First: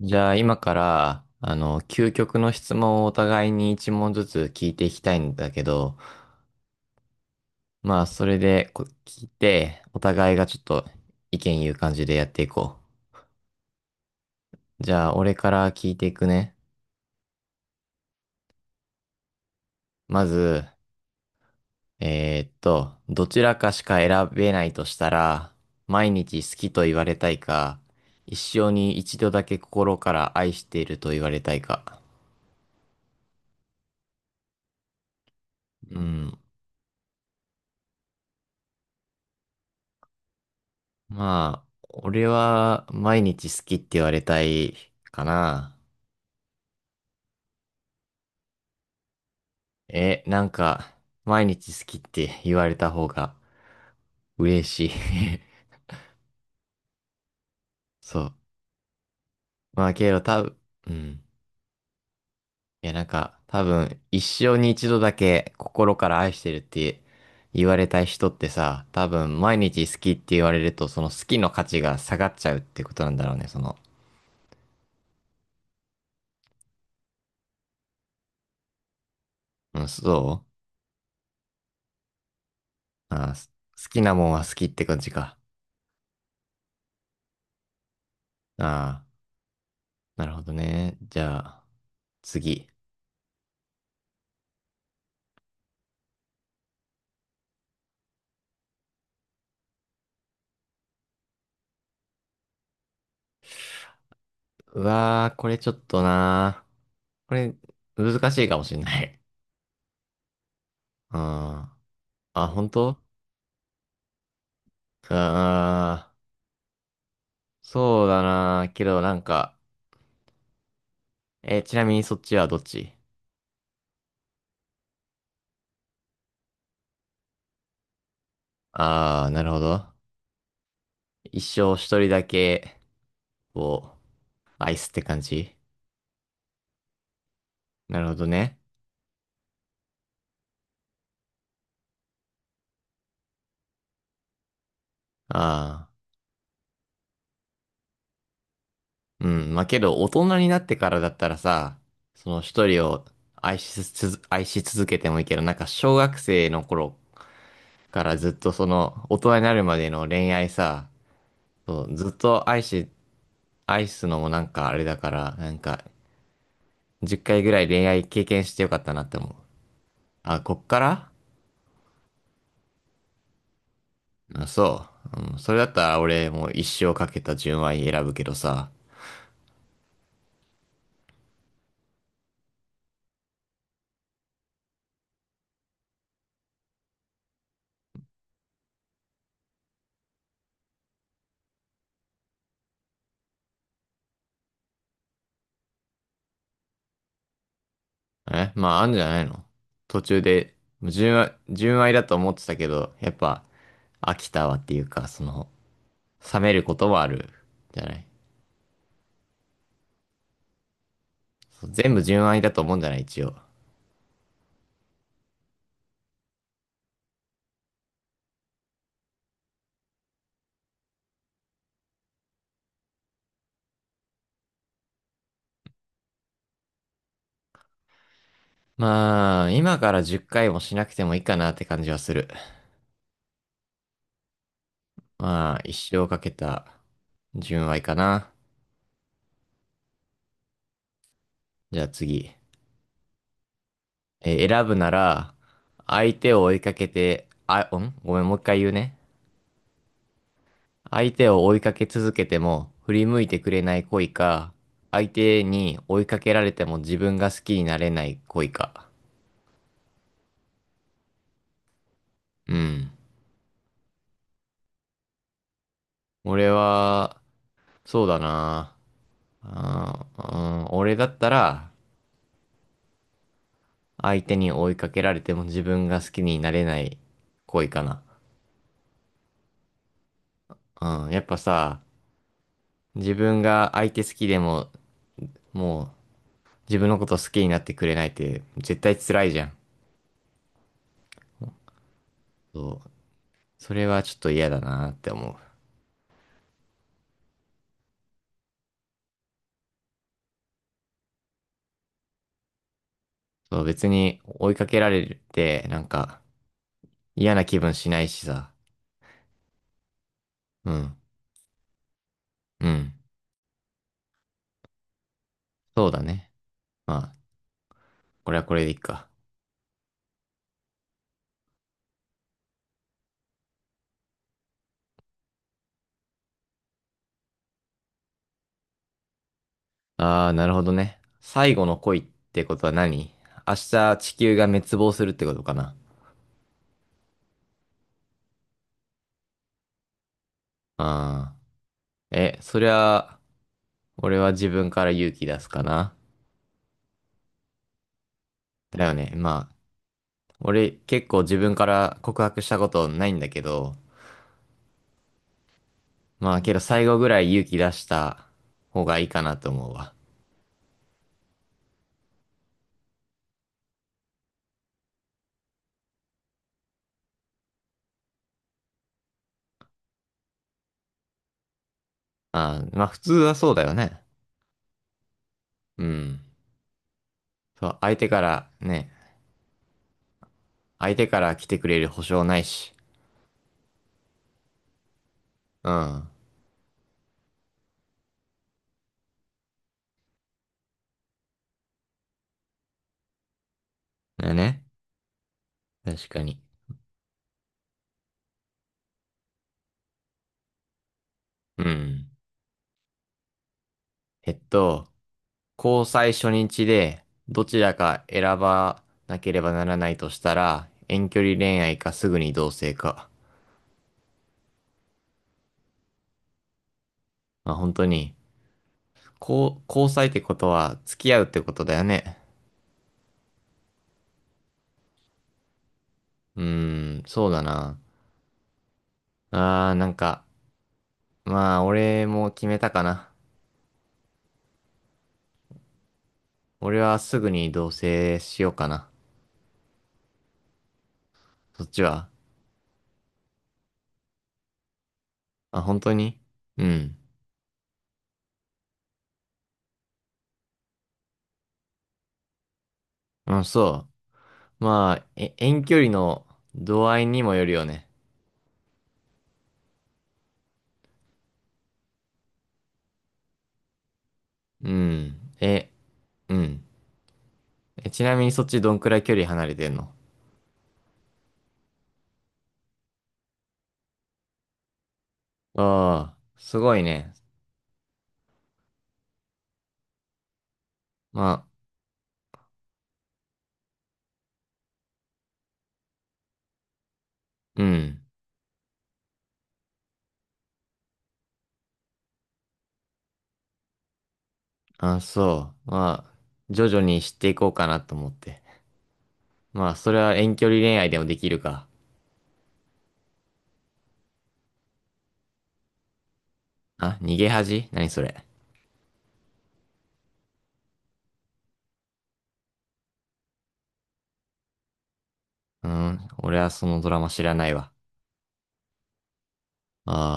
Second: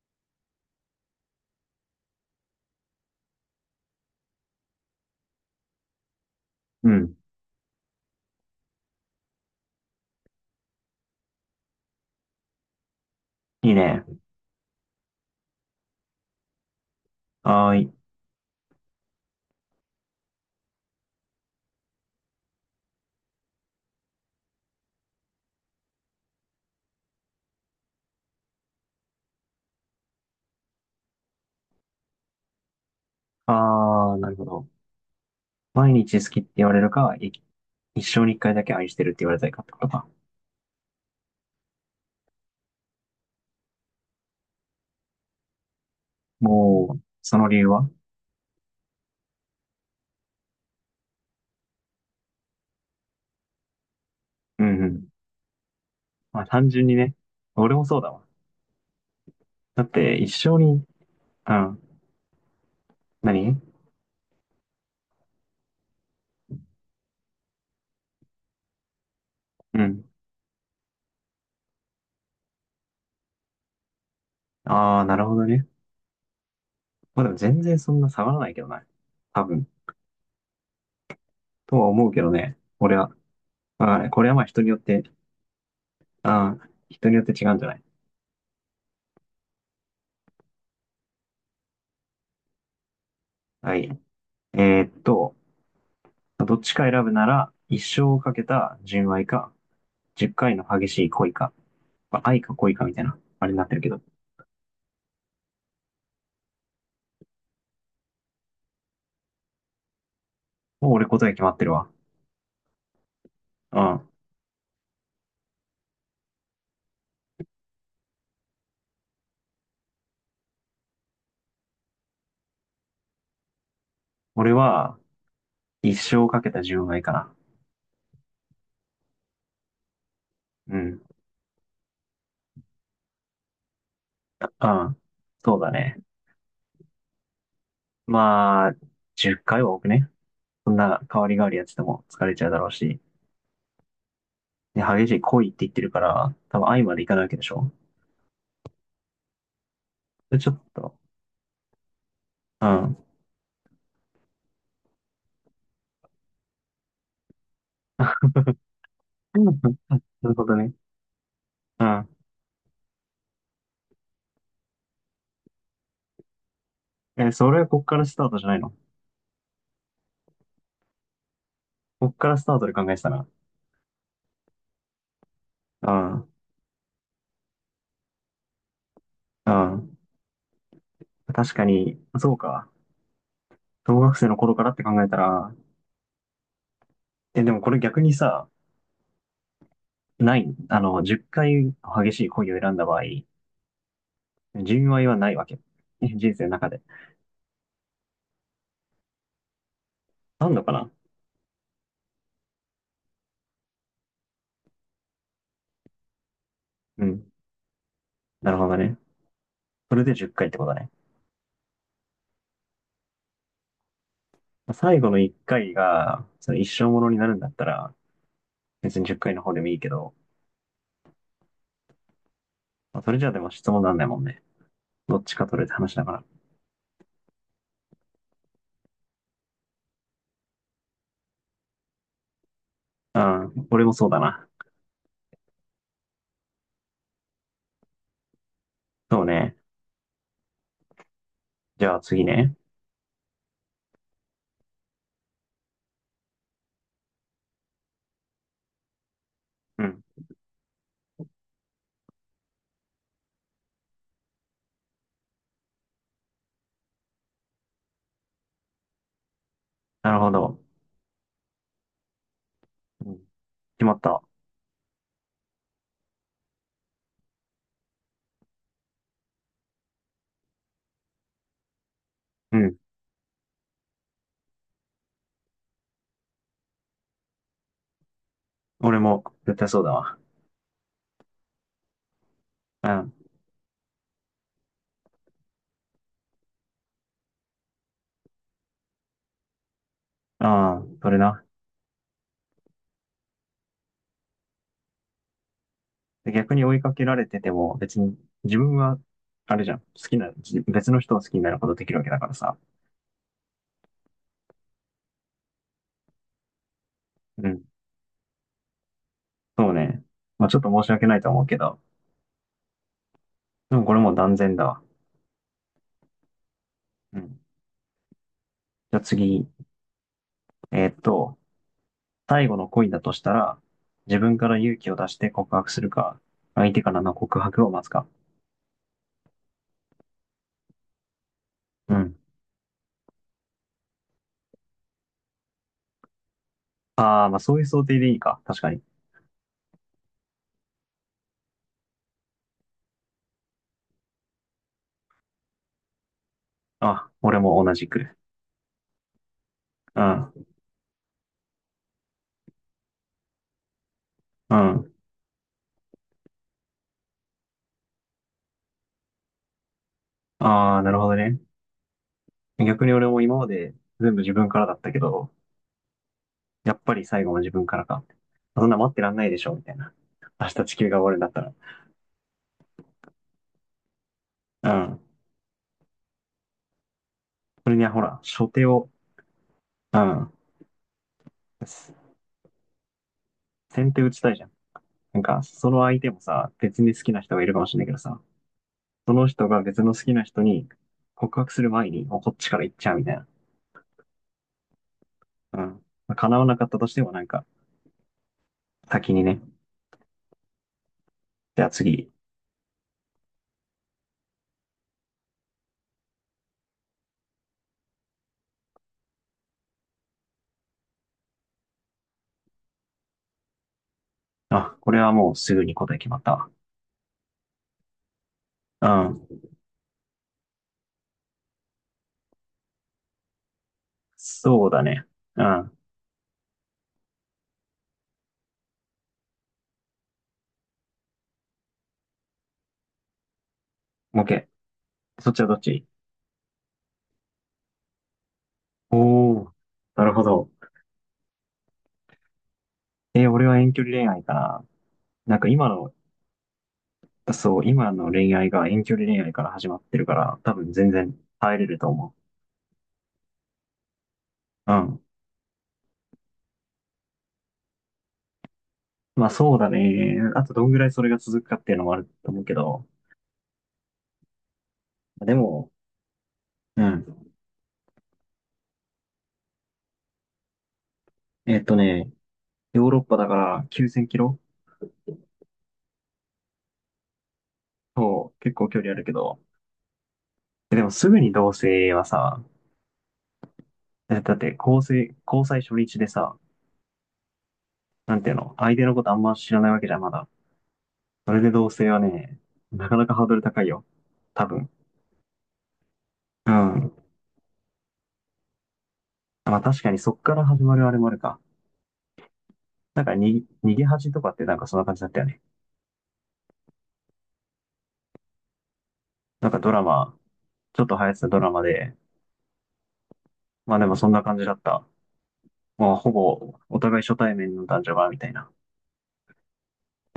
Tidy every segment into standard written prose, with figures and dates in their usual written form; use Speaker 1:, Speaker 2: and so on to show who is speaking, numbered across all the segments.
Speaker 1: じゃあ今から、究極の質問をお互いに一問ずつ聞いていきたいんだけど、
Speaker 2: うん。
Speaker 1: まあそれで聞いて、お互いがちょっと意見言う感じでやっていこ
Speaker 2: いいね。
Speaker 1: う。じゃあ俺から聞いていくね。
Speaker 2: はーい。
Speaker 1: まず、どちらかしか選べないとしたら、毎日好きと言われたいか、一生に一度だけ心から愛していると言われたいか。
Speaker 2: あー、なるほど。毎
Speaker 1: う
Speaker 2: 日好
Speaker 1: ん。
Speaker 2: きって言われるか、一生に一回だけ愛してるって言われたいかってことか。
Speaker 1: まあ、俺は毎日好きって言われたいかな。
Speaker 2: もう、その理由は？
Speaker 1: なんか、毎日好きって言われた方が嬉
Speaker 2: うんう
Speaker 1: しい。
Speaker 2: ん。まあ、単純にね。俺もそ うだ
Speaker 1: そ
Speaker 2: わ。
Speaker 1: う。
Speaker 2: だ
Speaker 1: ま
Speaker 2: っ
Speaker 1: あけ
Speaker 2: て、
Speaker 1: ど
Speaker 2: 一
Speaker 1: 多
Speaker 2: 生
Speaker 1: 分、
Speaker 2: に、
Speaker 1: うん。
Speaker 2: うん。
Speaker 1: いやなんか、
Speaker 2: 何？
Speaker 1: 多分、一生に一度だけ心から愛してるって言われたい人ってさ、多分、毎
Speaker 2: う
Speaker 1: 日好
Speaker 2: ん。
Speaker 1: きって言われると、その好きの価値が下がっちゃうってことなんだろうね。
Speaker 2: あー、なるほどね。まあでも全然そんな下がらないけどな。多分。
Speaker 1: うん、そ
Speaker 2: とは思うけどね。俺は。
Speaker 1: う。ああ、好き
Speaker 2: あ
Speaker 1: な
Speaker 2: こ
Speaker 1: も
Speaker 2: れ
Speaker 1: ん
Speaker 2: はま
Speaker 1: は
Speaker 2: あ
Speaker 1: 好
Speaker 2: 人
Speaker 1: きっ
Speaker 2: によっ
Speaker 1: て感
Speaker 2: て、
Speaker 1: じか。
Speaker 2: あー、人によって違うんじゃない？
Speaker 1: ああ、なるほどね。じゃあ。次。
Speaker 2: はい。えーっと、どっちか選ぶなら、一生をかけた純愛か、10回の激しい恋か、まあ愛か恋かみたいな、あれになってるけど。
Speaker 1: うわー、これちょっとなー。これ、難しいかもしんない。
Speaker 2: もう俺
Speaker 1: う
Speaker 2: 答え決まって
Speaker 1: ん。
Speaker 2: るわ。
Speaker 1: あ、本当
Speaker 2: うん。
Speaker 1: あそうだなー。けど、なんか、ちなみにそっちはどっち？
Speaker 2: 俺は、一生かけた純愛かな。
Speaker 1: あー、なるほど。
Speaker 2: うん。
Speaker 1: 一生一人だけ、を
Speaker 2: う
Speaker 1: 愛すっ
Speaker 2: ん。
Speaker 1: て感じ？
Speaker 2: そうだね。
Speaker 1: なるほどね。
Speaker 2: まあ、10回は多くね？そんな代わり代わりやってても疲れちゃうだろうし。で、激しい恋って言って
Speaker 1: あ
Speaker 2: るから、多分愛までいかないわけでしょ。
Speaker 1: ー、うん。まあ、けど、大人
Speaker 2: で、
Speaker 1: に
Speaker 2: ちょ
Speaker 1: な
Speaker 2: っ
Speaker 1: ってか
Speaker 2: と、
Speaker 1: らだったらさ、その一
Speaker 2: う
Speaker 1: 人
Speaker 2: ん。
Speaker 1: を愛しつつ、愛し続けてもいいけど、なんか、小学生の頃からずっとその、大 人になるまでの
Speaker 2: な
Speaker 1: 恋
Speaker 2: るほ
Speaker 1: 愛
Speaker 2: どね。
Speaker 1: さ、そ
Speaker 2: う
Speaker 1: う、ず
Speaker 2: ん。
Speaker 1: っと愛し、愛すのもなんかあれだから、なんか、10
Speaker 2: え、
Speaker 1: 回
Speaker 2: そ
Speaker 1: ぐ
Speaker 2: れ
Speaker 1: ら
Speaker 2: は
Speaker 1: い
Speaker 2: こっ
Speaker 1: 恋
Speaker 2: か
Speaker 1: 愛
Speaker 2: らスタ
Speaker 1: 経
Speaker 2: ート
Speaker 1: 験
Speaker 2: じゃ
Speaker 1: し
Speaker 2: ない
Speaker 1: てよ
Speaker 2: の？
Speaker 1: かったなって思う。あ、こっから
Speaker 2: こっからスタートで考えてたな。
Speaker 1: そう。うん、それだった
Speaker 2: う
Speaker 1: ら俺
Speaker 2: ん。
Speaker 1: もう一生かけた純愛選ぶけどさ。
Speaker 2: うん。確かに、そうか。小学生の頃からって考えたら、え、でもこれ逆にさ、ない、あの、10回激しい恋を選んだ場合、純愛はないわけ。人生の中で。
Speaker 1: まあ、あんじゃないの？途中
Speaker 2: あ
Speaker 1: で、
Speaker 2: んのか
Speaker 1: もう
Speaker 2: な？
Speaker 1: 純愛だと思ってたけど、やっぱ、飽きたわっていうか、その、冷めることも
Speaker 2: う
Speaker 1: ある、
Speaker 2: ん。
Speaker 1: じゃない。
Speaker 2: なるほどね。それで10回っかいってことね。
Speaker 1: そう全部純愛だと思うんじゃない一応。
Speaker 2: 最後の1回が、その一生ものになるんだったら、別に10回の方でもいいけど、まあそれじゃあでも質問なんないもんね。どっちか取れって話だか
Speaker 1: まあ、今から10回もしなくてもいいかなって感じはする。
Speaker 2: ら。うん。俺もそうだな。
Speaker 1: まあ、一生かけた純愛かな。
Speaker 2: そうね。
Speaker 1: じゃ
Speaker 2: じ
Speaker 1: あ
Speaker 2: ゃあ次
Speaker 1: 次。
Speaker 2: ね。
Speaker 1: 選ぶなら、相手を追いかけて、ごめん、もう一回言うね。
Speaker 2: うん。
Speaker 1: 相手を追いかけ続けても振り向いてくれない恋か、相手に追いかけられても自分が好きになれない恋か。
Speaker 2: なるほど。
Speaker 1: うん。
Speaker 2: うん、決まった。
Speaker 1: 俺は、そうだな。うん、俺だったら、
Speaker 2: うん。
Speaker 1: 相手に追いかけられても自分が好きになれない恋かな。
Speaker 2: 俺も絶対そうだわ。
Speaker 1: うん、やっぱさ、
Speaker 2: う
Speaker 1: 自
Speaker 2: ん。
Speaker 1: 分が相手好きでも、もう自分のこと好きになってくれないって絶対辛いじゃん。
Speaker 2: ああ、それな。
Speaker 1: そう。それはちょっと嫌だなって思う。
Speaker 2: で逆に追いかけられてても、別に自分は、あれじゃん、好きな、別の人を好きになることできるわけだからさ。
Speaker 1: そう、別に追いかけられて、なんか嫌な
Speaker 2: う
Speaker 1: 気
Speaker 2: ん。
Speaker 1: 分しないしさ。
Speaker 2: そうね。まあちょっ
Speaker 1: う
Speaker 2: と申し
Speaker 1: ん、
Speaker 2: 訳ないとは思うけど、
Speaker 1: うん。
Speaker 2: でもこれもう断然だわ。
Speaker 1: そうだね。まあ、
Speaker 2: うん。
Speaker 1: これはこれでいい
Speaker 2: じゃあ
Speaker 1: か。
Speaker 2: 次、えーっと、最後の恋だとしたら、自分から勇気を出して告白するか、相手からの告白を待つか。
Speaker 1: ああ、なるほどね。最後の
Speaker 2: う
Speaker 1: 恋っ
Speaker 2: ん。
Speaker 1: てことは何？明日地球が滅亡するってことかな？
Speaker 2: ああ、まあそういう想定でいいか。確かに。
Speaker 1: ああ。そりゃ、俺は自分から勇気出すかな。
Speaker 2: あ、俺も同じく。
Speaker 1: だよね。まあ、
Speaker 2: うん。
Speaker 1: 俺結構自分から告白したことないんだけど、
Speaker 2: うん。
Speaker 1: まあけど最後ぐらい勇気出した方がいいかなと思うわ。
Speaker 2: ああ、なるほどね。逆に俺も今まで全部自分からだったけど、やっぱり最後も自分からか。そんな待ってらんないでしょ、みたいな。明日地球が終わるんだった
Speaker 1: ああ、まあ普通はそうだよね。
Speaker 2: ら。うん。
Speaker 1: うん。そ
Speaker 2: それ
Speaker 1: う、
Speaker 2: には
Speaker 1: 相
Speaker 2: ほ
Speaker 1: 手
Speaker 2: ら、
Speaker 1: か
Speaker 2: 初
Speaker 1: ら
Speaker 2: 手
Speaker 1: ね、
Speaker 2: を、うん。
Speaker 1: 相手から来てくれる保証ないし。
Speaker 2: 先手打ちたいじゃん。なんか、そ
Speaker 1: う
Speaker 2: の相
Speaker 1: ん。
Speaker 2: 手もさ、別に好きな人がいるかもしれないけどさ、その人が別の好きな人に告白する前に、もうこっちから行っちゃうみたいな。
Speaker 1: だよね。
Speaker 2: うん。
Speaker 1: 確
Speaker 2: まあ
Speaker 1: かに。
Speaker 2: 叶わなかったとしてもなんか、先にね。
Speaker 1: う
Speaker 2: じゃあ
Speaker 1: ん。
Speaker 2: 次。
Speaker 1: えっと、交際初日でどちらか選ばなければならないとしたら、遠距離恋愛かすぐに同棲か。
Speaker 2: あ、これはもうすぐに答え決まった
Speaker 1: まあ本当に、
Speaker 2: わ。うん。
Speaker 1: 交際ってことは付き合うってことだよね。
Speaker 2: そうだね。うん。
Speaker 1: うーん、そうだな。なんか、まあ俺も決めたかな。
Speaker 2: OK。そっちはどっち？
Speaker 1: 俺はすぐに同棲しようかな。
Speaker 2: おおー。なるほど。
Speaker 1: そっちは？
Speaker 2: 俺は遠距離恋愛かな。なんか
Speaker 1: まあ、
Speaker 2: 今
Speaker 1: 本当
Speaker 2: の、
Speaker 1: にうん。
Speaker 2: そう、今の恋愛が遠距離恋愛から始まってるから、多分全然耐えれると思
Speaker 1: うん、そう。
Speaker 2: う。う
Speaker 1: まあ、
Speaker 2: ん。
Speaker 1: 遠距離の度合いにもよるよね。
Speaker 2: まあそうだね。あとどんぐらいそれが続くかっていうのもあると思うけど。
Speaker 1: うん。
Speaker 2: でも、
Speaker 1: うん。
Speaker 2: うん。
Speaker 1: ちなみにそっちどんくらい距離離れてんの？
Speaker 2: えっとね、ヨーロッパだから9000キロ。
Speaker 1: ああ、すごいね。
Speaker 2: そう、結構距離あるけど。でもすぐ
Speaker 1: ま
Speaker 2: に
Speaker 1: あ、
Speaker 2: 同棲はさ、だって交際初日でさ、
Speaker 1: うん。
Speaker 2: なんていうの、相手のことあんま知らないわけじゃん、まだ。それで同棲はね、なかなかハードル高いよ。多分。
Speaker 1: あ、そう。まあ、
Speaker 2: う
Speaker 1: 徐々
Speaker 2: ん。
Speaker 1: に知っていこうかなと思って。
Speaker 2: まあ
Speaker 1: まあ、
Speaker 2: 確
Speaker 1: そ
Speaker 2: か
Speaker 1: れ
Speaker 2: にそ
Speaker 1: は
Speaker 2: っか
Speaker 1: 遠
Speaker 2: ら
Speaker 1: 距離
Speaker 2: 始
Speaker 1: 恋
Speaker 2: まる
Speaker 1: 愛
Speaker 2: あれ
Speaker 1: でも
Speaker 2: もあ
Speaker 1: で
Speaker 2: る
Speaker 1: き
Speaker 2: か。
Speaker 1: るか。
Speaker 2: なんかに、逃げ恥とかってなんかそんな感じだったよね。
Speaker 1: あ、逃げ恥何それ？
Speaker 2: なんかドラマ、ちょっと流行ってたドラマで、まあでもそんな感じだった。
Speaker 1: う
Speaker 2: もう
Speaker 1: ん、
Speaker 2: ほ
Speaker 1: 俺は
Speaker 2: ぼ
Speaker 1: そ
Speaker 2: お
Speaker 1: のドラ
Speaker 2: 互い
Speaker 1: マ
Speaker 2: 初
Speaker 1: 知ら
Speaker 2: 対
Speaker 1: ない
Speaker 2: 面の
Speaker 1: わ。
Speaker 2: 男女が、みたいな。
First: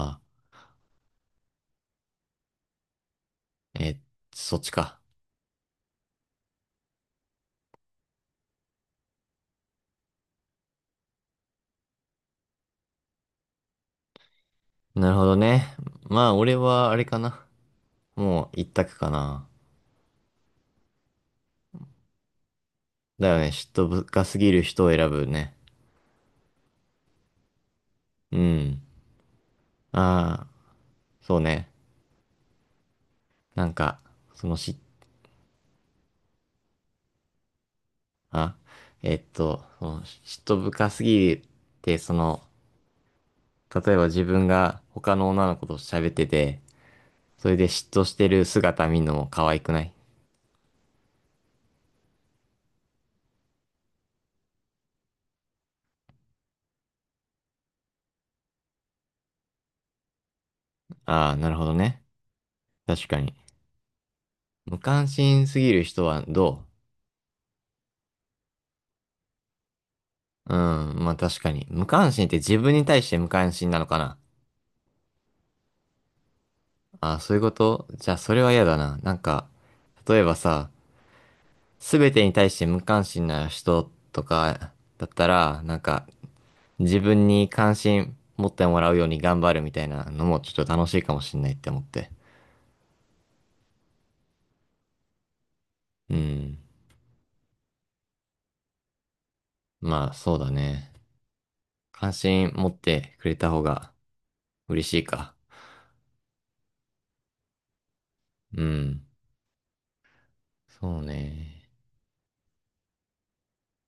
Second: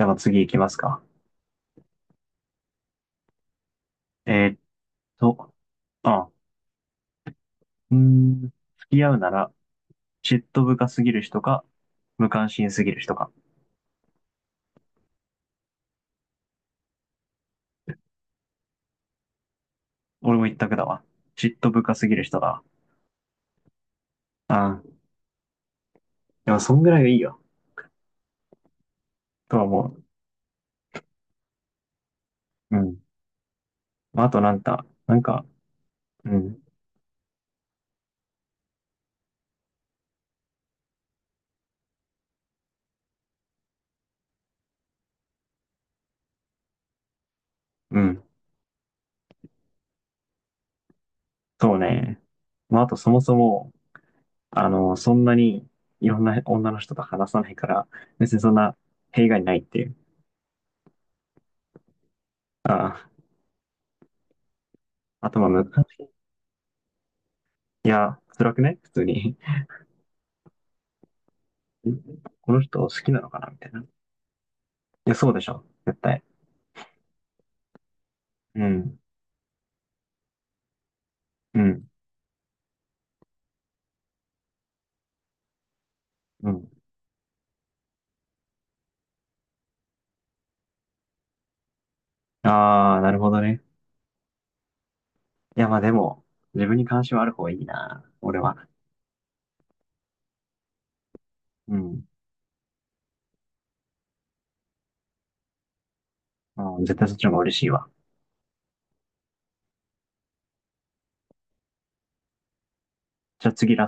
Speaker 2: じゃあ
Speaker 1: あ、
Speaker 2: 次行きますか。
Speaker 1: え、
Speaker 2: え
Speaker 1: そ
Speaker 2: ーっ
Speaker 1: っちか。
Speaker 2: と、あ、付き合うなら、嫉妬深すぎる人か、無関心すぎる人か。
Speaker 1: なるほどね。まあ、俺はあれかな。もう一択かな。
Speaker 2: 俺も一択だわ。嫉妬深すぎる人だわ。
Speaker 1: だよね、嫉妬深すぎる
Speaker 2: あ
Speaker 1: 人を
Speaker 2: ー、
Speaker 1: 選ぶね。
Speaker 2: でもそんぐらいがいいよ。
Speaker 1: うん。
Speaker 2: とは思
Speaker 1: ああ、そうね。
Speaker 2: う。うん。
Speaker 1: なんか、
Speaker 2: まあ、あと
Speaker 1: そ
Speaker 2: な
Speaker 1: の
Speaker 2: ん
Speaker 1: 嫉
Speaker 2: か、なんか、うん、
Speaker 1: あ、えっと、その嫉妬深すぎて、その、例えば自分が他の女の子と喋ってて、それで嫉
Speaker 2: う
Speaker 1: 妬し
Speaker 2: ん、
Speaker 1: てる姿見るのも可愛くない？
Speaker 2: そうね。まあ、あとそもそも、そんなにいろんな女の人と話さないから、別にそんな弊害ないっていう。
Speaker 1: ああ、なるほどね。確
Speaker 2: あ
Speaker 1: かに。無関
Speaker 2: あ、あと
Speaker 1: 心
Speaker 2: まあ
Speaker 1: すぎる
Speaker 2: 昔、
Speaker 1: 人はど
Speaker 2: いや、辛くね普通に。
Speaker 1: う？うん、まあ確かに。無
Speaker 2: ん
Speaker 1: 関心って
Speaker 2: こ
Speaker 1: 自
Speaker 2: の
Speaker 1: 分
Speaker 2: 人
Speaker 1: に
Speaker 2: 好
Speaker 1: 対し
Speaker 2: き
Speaker 1: て
Speaker 2: な
Speaker 1: 無
Speaker 2: のかな
Speaker 1: 関
Speaker 2: みた
Speaker 1: 心
Speaker 2: い
Speaker 1: な
Speaker 2: な。い
Speaker 1: のかな？
Speaker 2: や、そうでしょ。絶対。
Speaker 1: ああ、そういうこと？じゃあそれは嫌
Speaker 2: う
Speaker 1: だな。
Speaker 2: ん、
Speaker 1: なんか、例えばさ、
Speaker 2: うん、
Speaker 1: すべてに対して無関心な人とかだったら、なんか、
Speaker 2: うん。
Speaker 1: 自分に関心持ってもらうように頑張るみたいなのもちょっと楽しいかもしんないって思って。
Speaker 2: ああ、なるほどね。いや、まあで
Speaker 1: う
Speaker 2: も、
Speaker 1: ん。
Speaker 2: 自分に関心はある方がいいな。俺は。
Speaker 1: まあそうだね。
Speaker 2: うん。
Speaker 1: 関心持ってくれた方が嬉しいか。
Speaker 2: うん、絶対そっちの方が嬉しいわ。
Speaker 1: うん。そうね。
Speaker 2: じゃあ次ラスト。